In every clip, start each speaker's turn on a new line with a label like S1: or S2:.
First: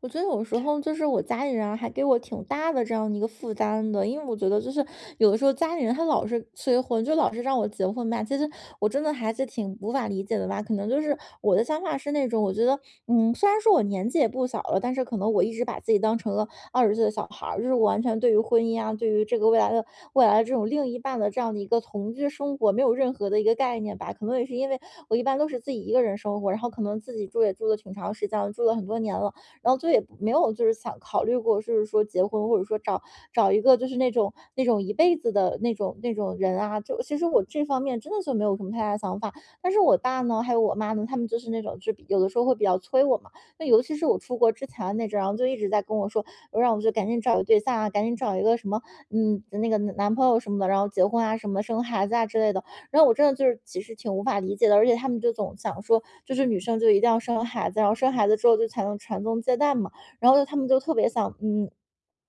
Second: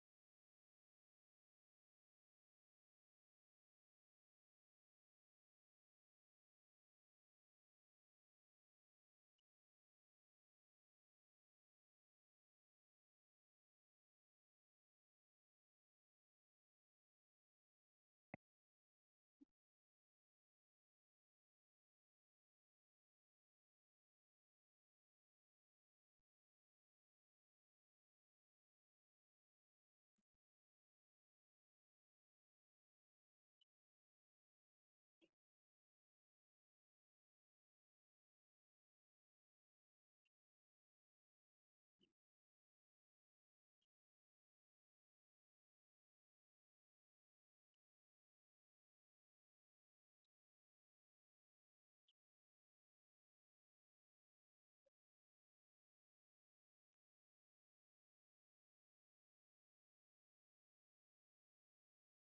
S1: 我觉得有时候就是我家里人啊还给我挺大的这样的一个负担的，因为我觉得就是有的时候家里人他老是催婚，就老是让我结婚吧，其实我真的还是挺无法理解的吧。可能就是我的想法是那种，我觉得虽然说我年纪也不小了，但是可能我一直把自己当成了二十岁的小孩儿，就是我完全对于婚姻啊，对于这个未来的这种另一半的这样的一个同居生活没有任何的一个概念吧。可能也是因为我一般都是自己一个人生活，然后可能自己住也住了挺长时间了，住了很多年了。然后就也没有就是想考虑过，就是说结婚或者说找一个就是那种一辈子的那种人啊，就其实我这方面真的就没有什么太大的想法。但是我爸呢，还有我妈呢，他们就是那种就是比有的时候会比较催我嘛，那尤其是我出国之前的那阵儿然后就一直在跟我说，让我就赶紧找个对象啊，赶紧找一个什么那个男朋友什么的，然后结婚啊什么的生孩子啊之类的。然后我真的就是其实挺无法理解的，而且他们就总想说，就是女生就一定要生孩子，然后生孩子之后就才能传宗接代嘛，然后就他们就特别想，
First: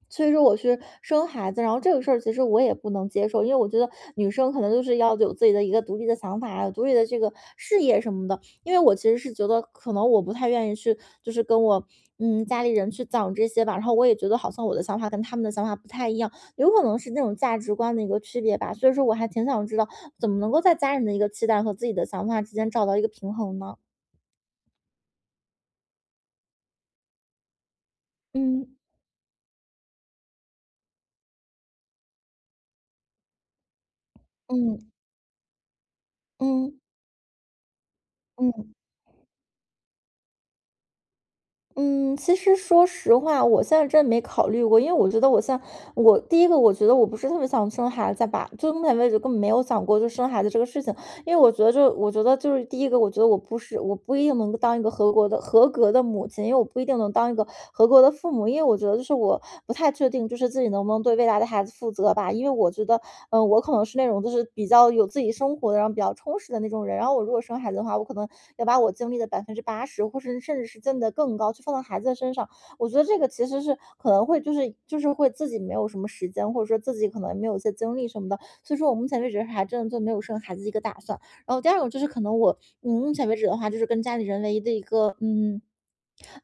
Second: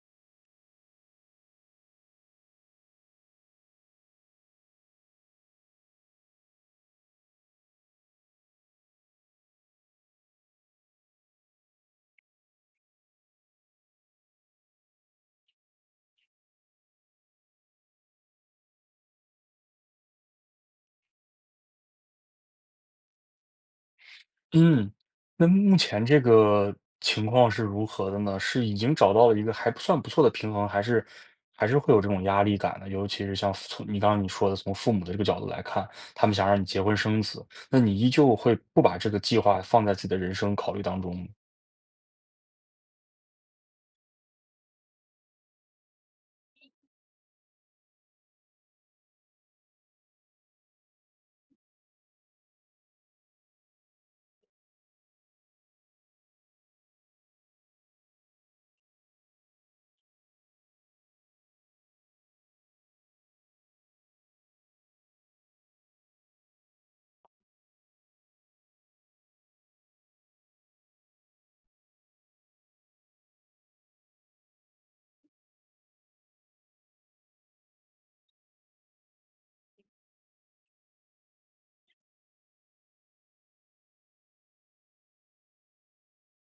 S1: 所以说我是生孩子，然后这个事儿其实我也不能接受，因为我觉得女生可能就是要有自己的一个独立的想法啊，有独立的这个事业什么的。因为我其实是觉得，可能我不太愿意去，就是跟我家里人去讲这些吧。然后我也觉得好像我的想法跟他们的想法不太一样，有可能是那种价值观的一个区别吧。所以说我还挺想知道，怎么能够在家人的一个期待和自己的想法之间找到一个平衡呢？
S2: 嗯，那目前这个情况是如何的呢？是
S1: 嗯，
S2: 已经找到了一个还不算不错的平衡，还是还是会有这种压力感呢？尤其是像从你刚刚说的，从
S1: 嗯，
S2: 父母的这个角度来看，他们想让你
S1: 嗯，
S2: 结婚生子，那你依旧会
S1: 嗯。
S2: 不把这个计划放在自己的人生考虑当中吗？
S1: 嗯，其实说实话，我现在真没考虑过，因为我觉得我现在，我第一个我觉得我不是特别想生孩子吧，就目前为止根本没有想过就生孩子这个事情。因为我觉得就我觉得就是第一个，我觉得我不一定能够当一个合格的母亲，因为我不一定能当一个合格的父母，因为我觉得就是我不太确定，就是自己能不能对未来的孩子负责吧。因为我觉得，我可能是那种就是比较有自己生活的，然后比较充实的那种人。然后我如果生孩子的话，我可能要把我精力的80%，或是甚至是真的更高，去放到孩子的身上。我觉得这个其实是可能会就是会自己没有什么时间，或者说自己可能没有一些精力什么的，所以说我目前为止还真的就没有生孩子的一个打算。然后第二个就是可能我，目前为止的话，就是跟家里人唯一的一个，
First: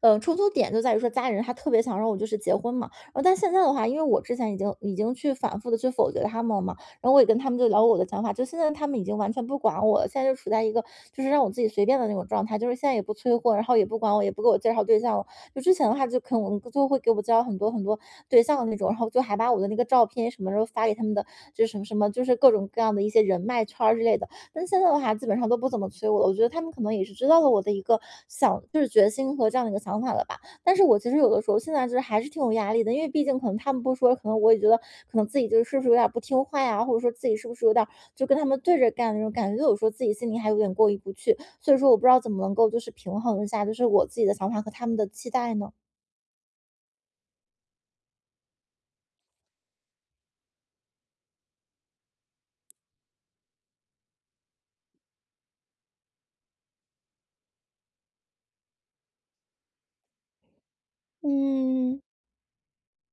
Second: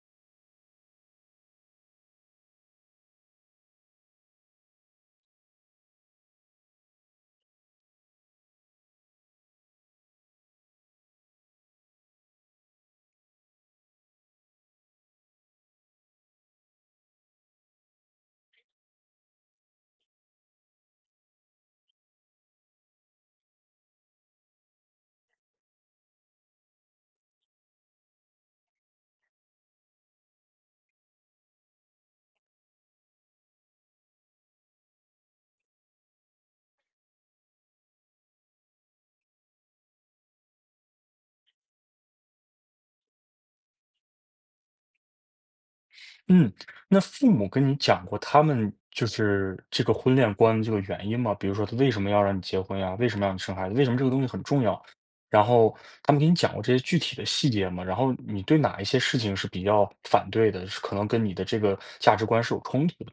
S1: 冲突点就在于说家里人他特别想让我就是结婚嘛，然后但现在的话，因为我之前已经去反复的去否决他们了嘛，然后我也跟他们就聊我的想法，就现在他们已经完全不管我了，现在就处在一个就是让我自己随便的那种状态，就是现在也不催婚，然后也不管我，也不给我介绍对象了。就之前的话，就可能就会给我介绍很多很多对象的那种，然后就还把我的那个照片什么时候发给他们的，就是什么什么，就是各种各样的一些人脉圈儿之类的。但现在的话，基本上都不怎么催我了。我觉得他们可能也是知道了我的一个就是决心和这样的一个想法了吧。但是我其实有的时候现在就是还是挺有压力的，因为毕竟可能他们不说，可能我也觉得可能自己就是是不是有点不听话呀，或者说自己是不是有点就跟他们对着干的那种感觉，就有时候自己心里还有点过意不去，所以说我不知道怎么能够就是平衡一下，就是我自己的想法和他们的期待呢？
S2: 嗯，那父母跟你讲过他们就是这个婚恋观这个原因吗？比如说他为什么要让你结婚呀？为什么让你生孩子？为什么这个东西很重要？然后他们给你讲过这些具体的细节吗？然后你对哪一些事情是比较反对的，是可能跟你的这个
S1: 嗯。
S2: 价值观是有冲突的？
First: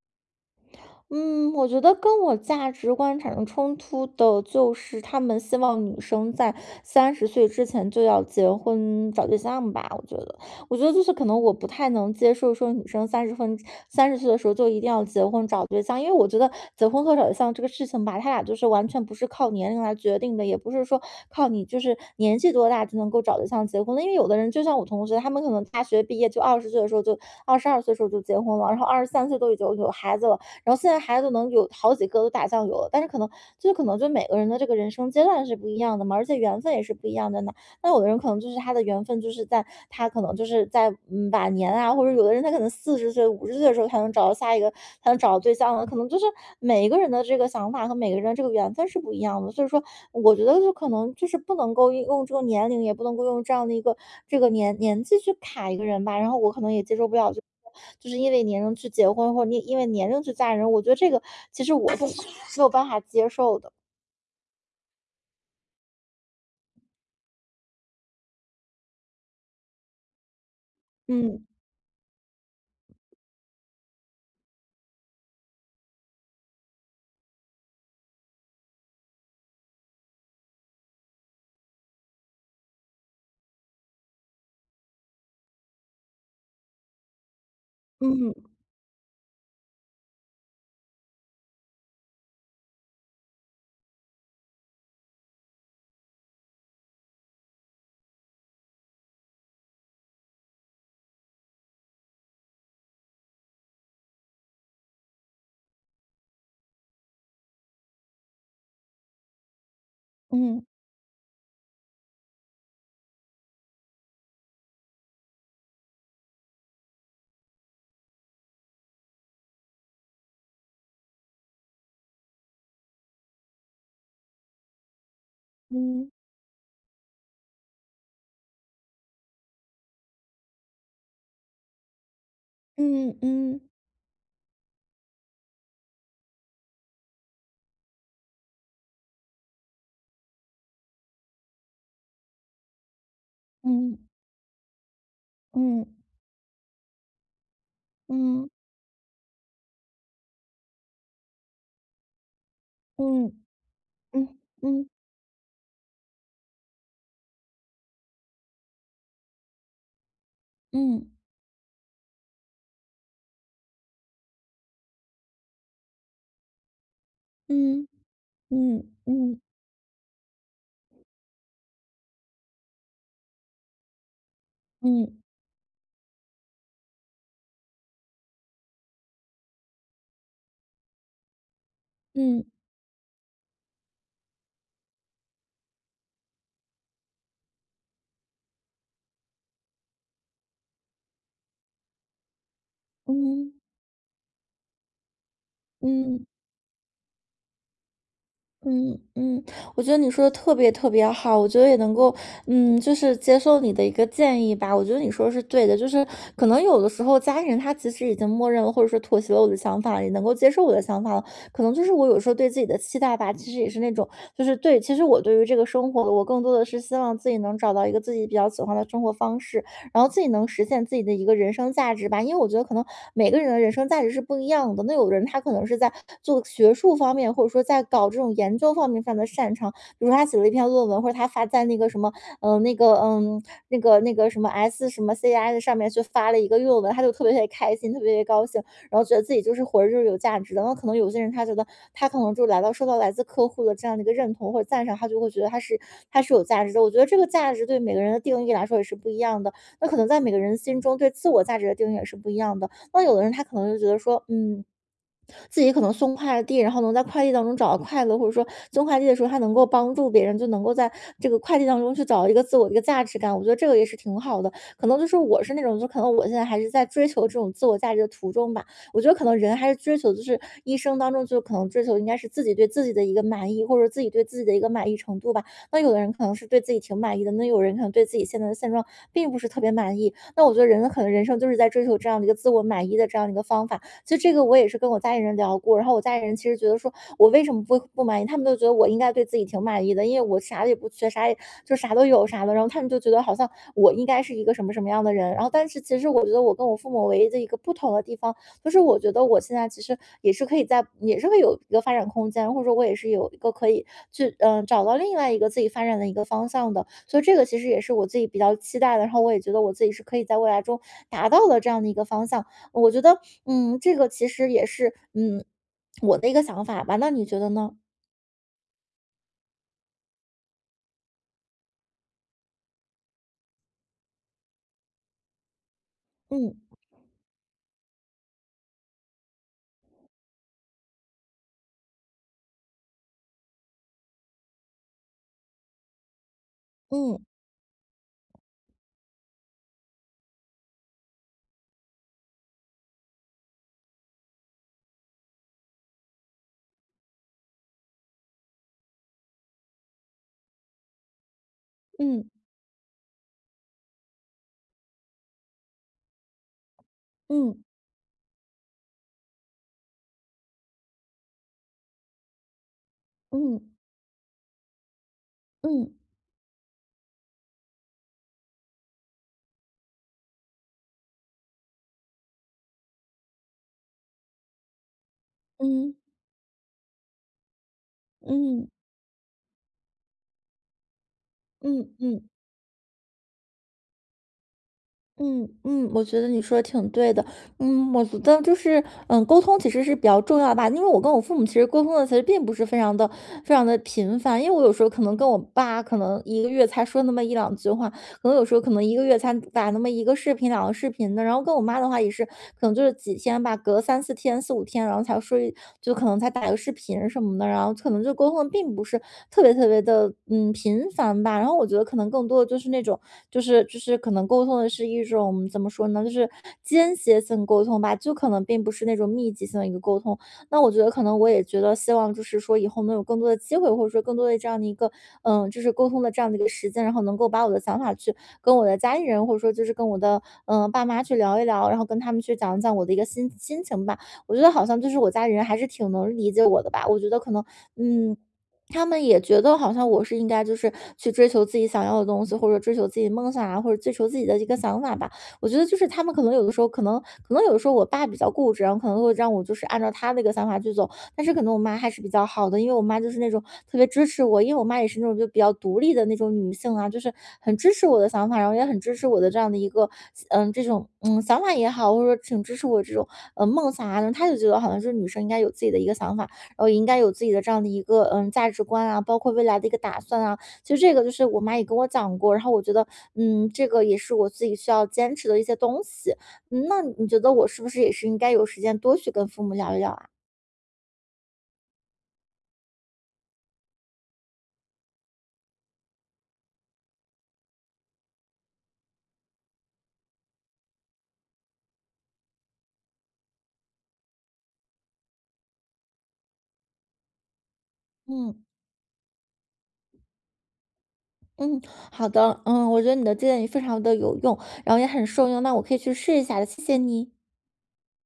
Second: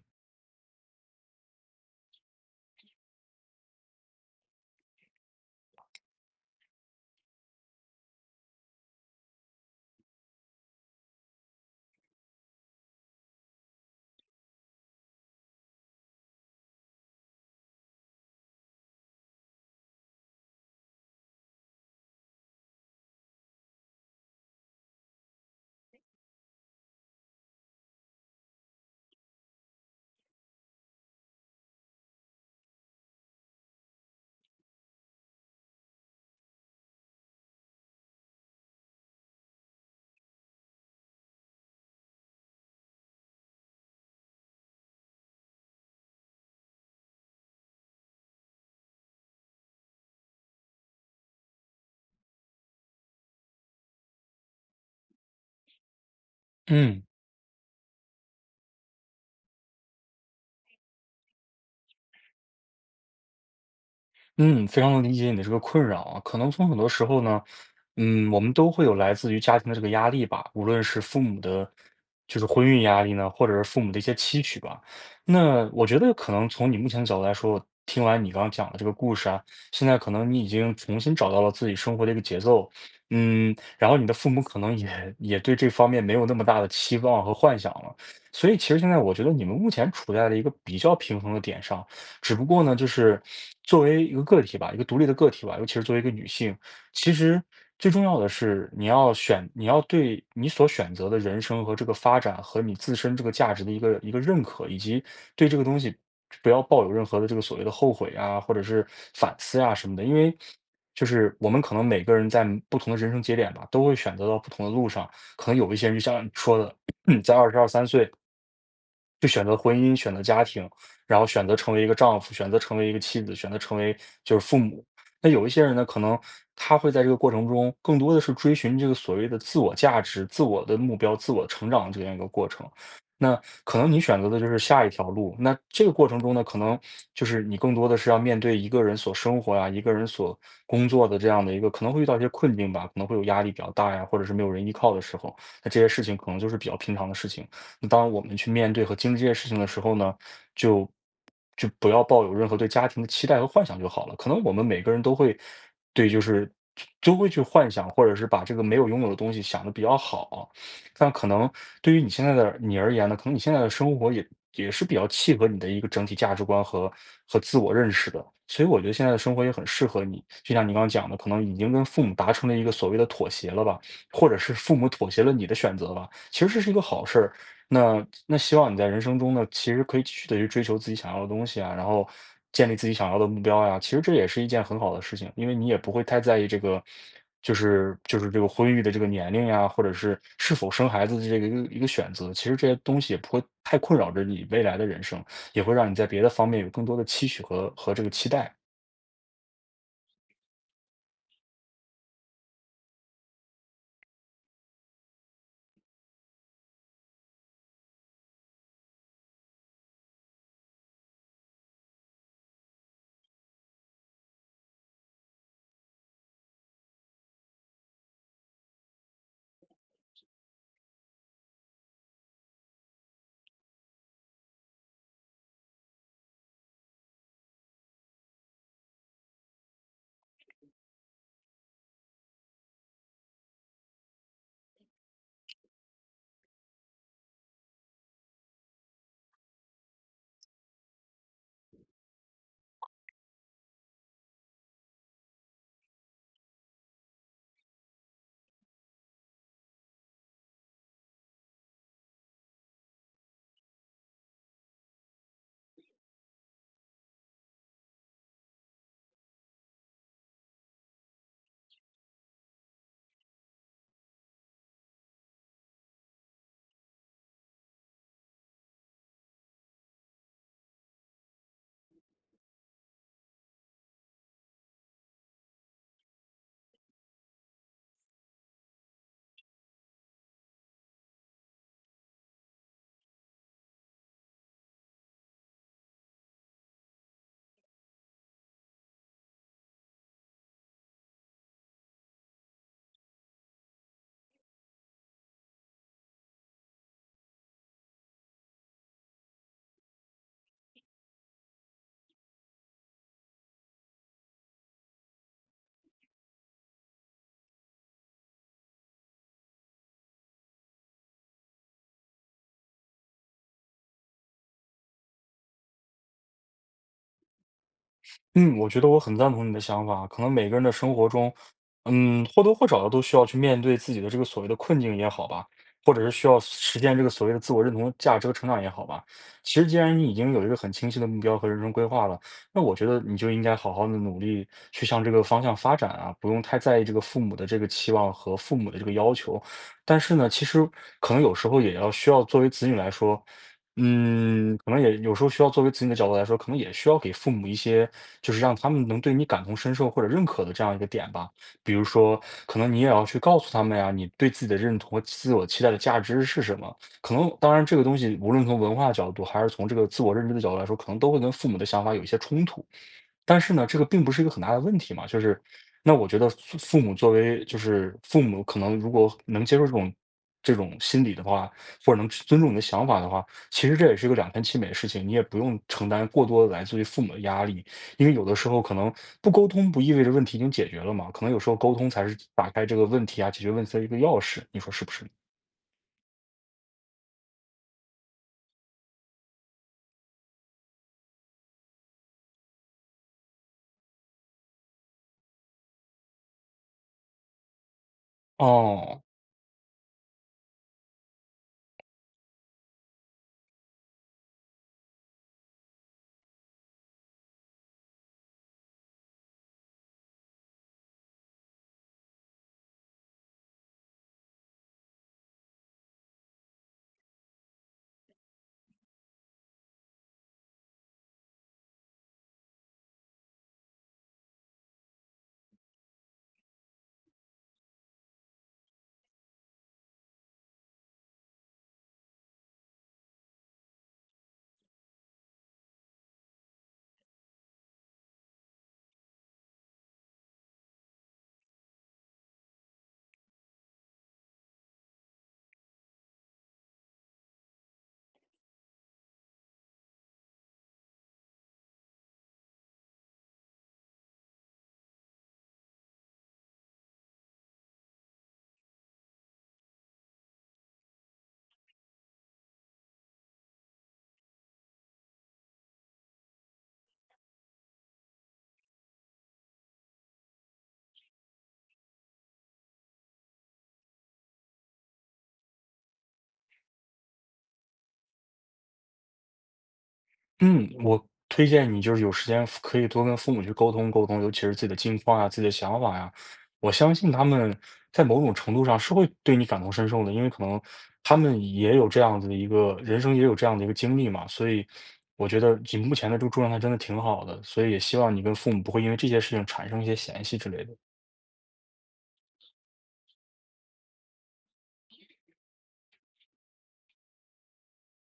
S1: 嗯，我觉得跟我价值观产生冲突的，就是他们希望女生在三十岁之前就要结婚找对象吧。我觉得就是可能我不太能接受说女生三十岁的时候就一定要结婚找对象，因为我觉得结婚和找对象这个事情吧，他俩就是完全不是靠年龄来决定的，也不是说靠你就是年纪多大就能够找对象结婚的。因为有的人就像我同学，他们可能大学毕业就22岁的时候就结婚了，然后23岁都已经有孩子了。然后现在孩子能有好几个都打酱油了，但是可能就是可能就每个人的这个人生阶段是不一样的嘛，而且缘分也是不一样的呢。那有的人可能就是他的缘分，就是在他可能就是在晚年啊，或者有的人他可能40岁、50岁的时候才能找到下一个，才能找到对象呢。可能就是每一个人的这个想法和每个人的这个缘分是不一样的。所以说，我觉得就可能就是不能够用这个年龄，也不能够用这样的一个这个年纪去卡一个人吧。然后我可能也接
S2: 嗯。
S1: 受不了，就是因为年龄去结婚，或者你因为年龄去嫁人，我觉得这个其实我是没有办法接受的。
S2: 嗯，非常能理解你的这个困扰啊。可能从很多时候呢，嗯，我们都会有来自于家庭的这个压力吧，无论是父母
S1: 嗯，
S2: 的，就是婚育压力呢，或者是父母的一些期许吧。那我觉得可能从你目前的角度来说，听完你刚刚讲的这个故事啊，现在可能你已经重新找到了自己生活的一个节奏，嗯，然后你的父母可能也对这方面没有那么大的期望和幻想了。
S1: 嗯，嗯，
S2: 所以其实现在我觉得你们目前处在了一个比较平衡的点上。只不过呢，就是作为一个个体吧，一个独立的个体吧，尤其是作为一个女性，其实最重要的是你要选，你要对你所选择的人生和这个发展和你自身这个价值的一个认可，以及对这个东西不要抱有任何的这个所谓的后悔啊，或者是反思啊什么的。因为
S1: 嗯，
S2: 就是我们可能每个人在不同的人生节点吧，都会选择到不同的路上。可能有一些人就像你说的，在22、23岁就选择婚姻、选择家庭，然后选择成为一个丈夫，选择成为一个妻子，选择成为就是父母。那有一些人呢，可
S1: 嗯，
S2: 能他会在这个过程中更多的是追寻这个所谓的自我价值、自我的目标、自我成长这样一个过程。
S1: 嗯，
S2: 那
S1: 嗯。
S2: 可能你选择的就是下一条路，那这个过程中呢，可能就是你更多的是要面对一个人所生活呀、一个人所工作的这样的一个，可能会遇到一些困境吧，可能会有压力比较大
S1: 嗯，
S2: 呀，或者是没有人依靠的时候，那这
S1: 嗯，
S2: 些事情可能就是比较平常的事情。那当我们
S1: 嗯，
S2: 去面对和经历这些事情的时候呢，就就不要抱有任何对家庭的期
S1: 嗯，
S2: 待和幻想就好了。可
S1: 嗯，
S2: 能我们每
S1: 嗯，
S2: 个人都会对，就是都会去幻想，或者是把这个没有拥有的东西想的比较好。
S1: 嗯，
S2: 但可能对于你现在的你而言呢，可能你现在的生活也是比较契合你的一个整体价值观和自我
S1: 嗯，
S2: 认识的。所以我觉得
S1: 嗯，
S2: 现在的生
S1: 嗯，
S2: 活也很适合你，就像你刚刚讲的，可能已经跟父母达成了一个所谓的妥协了吧，或者是父母妥
S1: 嗯，
S2: 协了你的选择吧。其实这是一个好事儿，那希望你在人生中呢，其实可以继续的去追求自己想要的东西啊，然后
S1: 嗯，
S2: 建立自己想要的目标呀，其实这也是一件很好的事情，因为你也不会太在意这个就是这个婚育的这个年龄呀，或者是是否生孩子的这个一个选择，其实这些东西也不会
S1: 嗯，
S2: 太困扰着你未来的人生，也会让你在别
S1: 嗯，
S2: 的方面有更多的期许和这个期待。
S1: 嗯，嗯，我觉得你说的特别特别好，我觉得也能够，就是接受你的一个建议吧。我觉得你说的是对的，就是可能有的时候家人他其实已经默认了，或者说妥协了我的想法，也能够接受我的想法了。可能就是我有时候对自己的期待吧，其实也是那种，就是对，其实我对于这个生活，我更多的是希望自己能找到一个自己比较喜欢的生活方式，然后自己能实现自己的一个人生价值吧。因为我觉得可能每个人的人生价值是不一样的，那有的人他可能是在做学术方面，或者说在搞这种研究方面非常的擅长，比如说他写了一篇论文，或者他发在那个什么，那个那个什么 S 什么 CI 的上面去发了一个论文，他就特别特别开心，特别特别高兴，然后觉得自己就是活着就是有价值的。那可能有些人他觉得他可能就来到受到来自客户的这样的一个认同或者赞赏，他就会觉得他是有价值的。我觉得这个价值对每个人的定义来说也是不一样的。那可能在每个人心中对自我价值的定义也是不一样的。那有的人他可能就觉得说，自己可能送快递，然后能在快递当中找到快乐，或者说送快递的时候，他能够帮助别人，就能够在这个快递当中去找一个自我的一个价值感。我觉得这个也是挺好的。可能就是我是那种，就可能我现在还是在追求这种自我价值的途中吧。我觉得可能人还是追求，就是一生当中就可能追求应该是自己对自己的一个满意，或者自己对自己的一个满意程度吧。那有的人可能是对自己挺满意的，那有人可能对自己现在的现状并不是特别满意。那我觉得人可能人生就是在追求这样的一个自我满意的这样的一个方法。其实这个我也是跟我家里人聊过，然后我家里人其实觉得说我为什么不满意，他们都觉得我应该对自己挺满意的，因为我啥也不缺，啥也就啥都有啥的，然后他们就觉得好像我应该是一个什么什么样的人，然后但是其实我觉得我跟我父母唯一的一个不同的地方，就是我觉得我现在其实也是可以在，也是会有一个发展空间，或者说我也是有一个可以去找到另外一个自己发展的一个方向的，所以这个其实也是我自己比较期待的，然后我也觉得我自己是可以在未来中达到的这样的一个方向。我觉得这个其实也是，我的一个想法吧，那你觉得呢？
S2: 嗯，我觉得我很赞同你的想法。可能每个人的生活中，嗯，或多或少的都需要去面对自己的这个所谓的困境也好吧，或者是需要
S1: 嗯。
S2: 实现这个所谓的自我认同、价值和成长也好吧。其实，既然你已经有一个很清晰的目标和人生规划了，那我觉得你就应该好好的努力去向这个方向发展啊，不用太在意这个
S1: 嗯。
S2: 父母的这个期望和父母的这个要求。但是呢，其实可能有时候也要需要作为子女来说。嗯，可能也有时候需要作为子女的角度来说，可能也需要给父母一些，就是让他们能对你感同身受或者认可的这样一个点吧。比如说，
S1: 嗯。
S2: 可能你也要去告诉他们呀，你对自己的认同和自我期待的价值是什么。可能当
S1: 嗯。
S2: 然，这个东西无论从文化角度还是从这个自我认知的角度来说，可能都会跟父母的想法有一些冲突。但是
S1: 嗯。
S2: 呢，这个并不是一个很大的问题嘛。就是那
S1: 嗯。
S2: 我觉得父母作为就是父母，可能如果能接受这种心理的话，或者能尊重你的想法的话，其实这也是一个两全其美的事情，你也不用承
S1: 嗯。
S2: 担过多的来自于父母的压力，因为有的时候
S1: 嗯。
S2: 可能不沟通不意味着问题已经解决了嘛，可能有时候沟通
S1: 嗯。
S2: 才是
S1: 嗯。
S2: 打开这个问题啊，解决问题的一个钥匙，你说是不是？
S1: 嗯嗯，我觉得你说的挺对的。我觉得就是，沟通其实是比较重要吧，因为我跟我父母其实沟通的其实并不是非常的频繁，因为我有时候可能跟我爸可能一个月才说那么一两句话，可能有时候可能一
S2: 哦。
S1: 个月才打那么一个视频、两个视频的。然后跟我妈的话也是，可能就是几天吧，隔三四天、四五天，然后才说一，就可能才打个视频什么的，然后可能就沟通的并不是特别特别的频繁吧。然后我觉得可能更多的就是那种，就是可能沟通的是一种怎么说呢，就是间歇性沟通吧，就可能并不是那种密集性的一个沟通。那我觉得可能我也觉得希望就是说以后能有更多的机会，或者说更多的这样的一个，就是沟通的这样的一个时间，然后能够把我的想法去跟我的家里人，或者说就是跟我的爸妈去聊一聊，然后跟他们去讲一讲我的一个心情吧。我觉得好像就是我家里人还是挺能理解我的吧。我觉得可能，嗯。他们也觉得好像我是应该就是去追求自己想要的东西，或者追求自己梦想啊，或者追求自己的一个想法吧。我觉得就是他们可能有的时候，可能有的时候我爸比较固执，然后可能会让我就是按照他那个想法去走，但是可能我妈还是比较好的，因为我妈就是那种特别支持我，因为我妈也是那种就比较独立的那种女性啊，就是很支持我的想法，然后也很支持我的这样的一个这种想法也好，或者说挺支持我这种梦想啊，然后她就觉得好像是女生应该有自己的一个想法，然后也应该有自己的这样的一个价值观啊，包括未来的一个打算啊，就这个就是我妈也跟我讲过，然后我觉得，这个也是我自己需要坚持的一些东西。那你觉得我是不是也是应该有时间多去跟父母聊一聊啊？
S2: 嗯，我推荐你就是有时间可以多跟父母去沟通沟通，尤其是自己的近况啊、自己的想法呀，我相信他们在某种程度上是会对你感同身受的，因为可能他们也有这样子的一个人生也有这样的一个经历嘛，所以我觉得你目前的这个状态真的挺好的，所以也希望你
S1: 嗯。
S2: 跟父母不会因为这些事情产生一些嫌隙之类的。
S1: 嗯，好的，我觉得你的建议非常的有用，然后也很受用，那我可以去试一下的，谢谢你。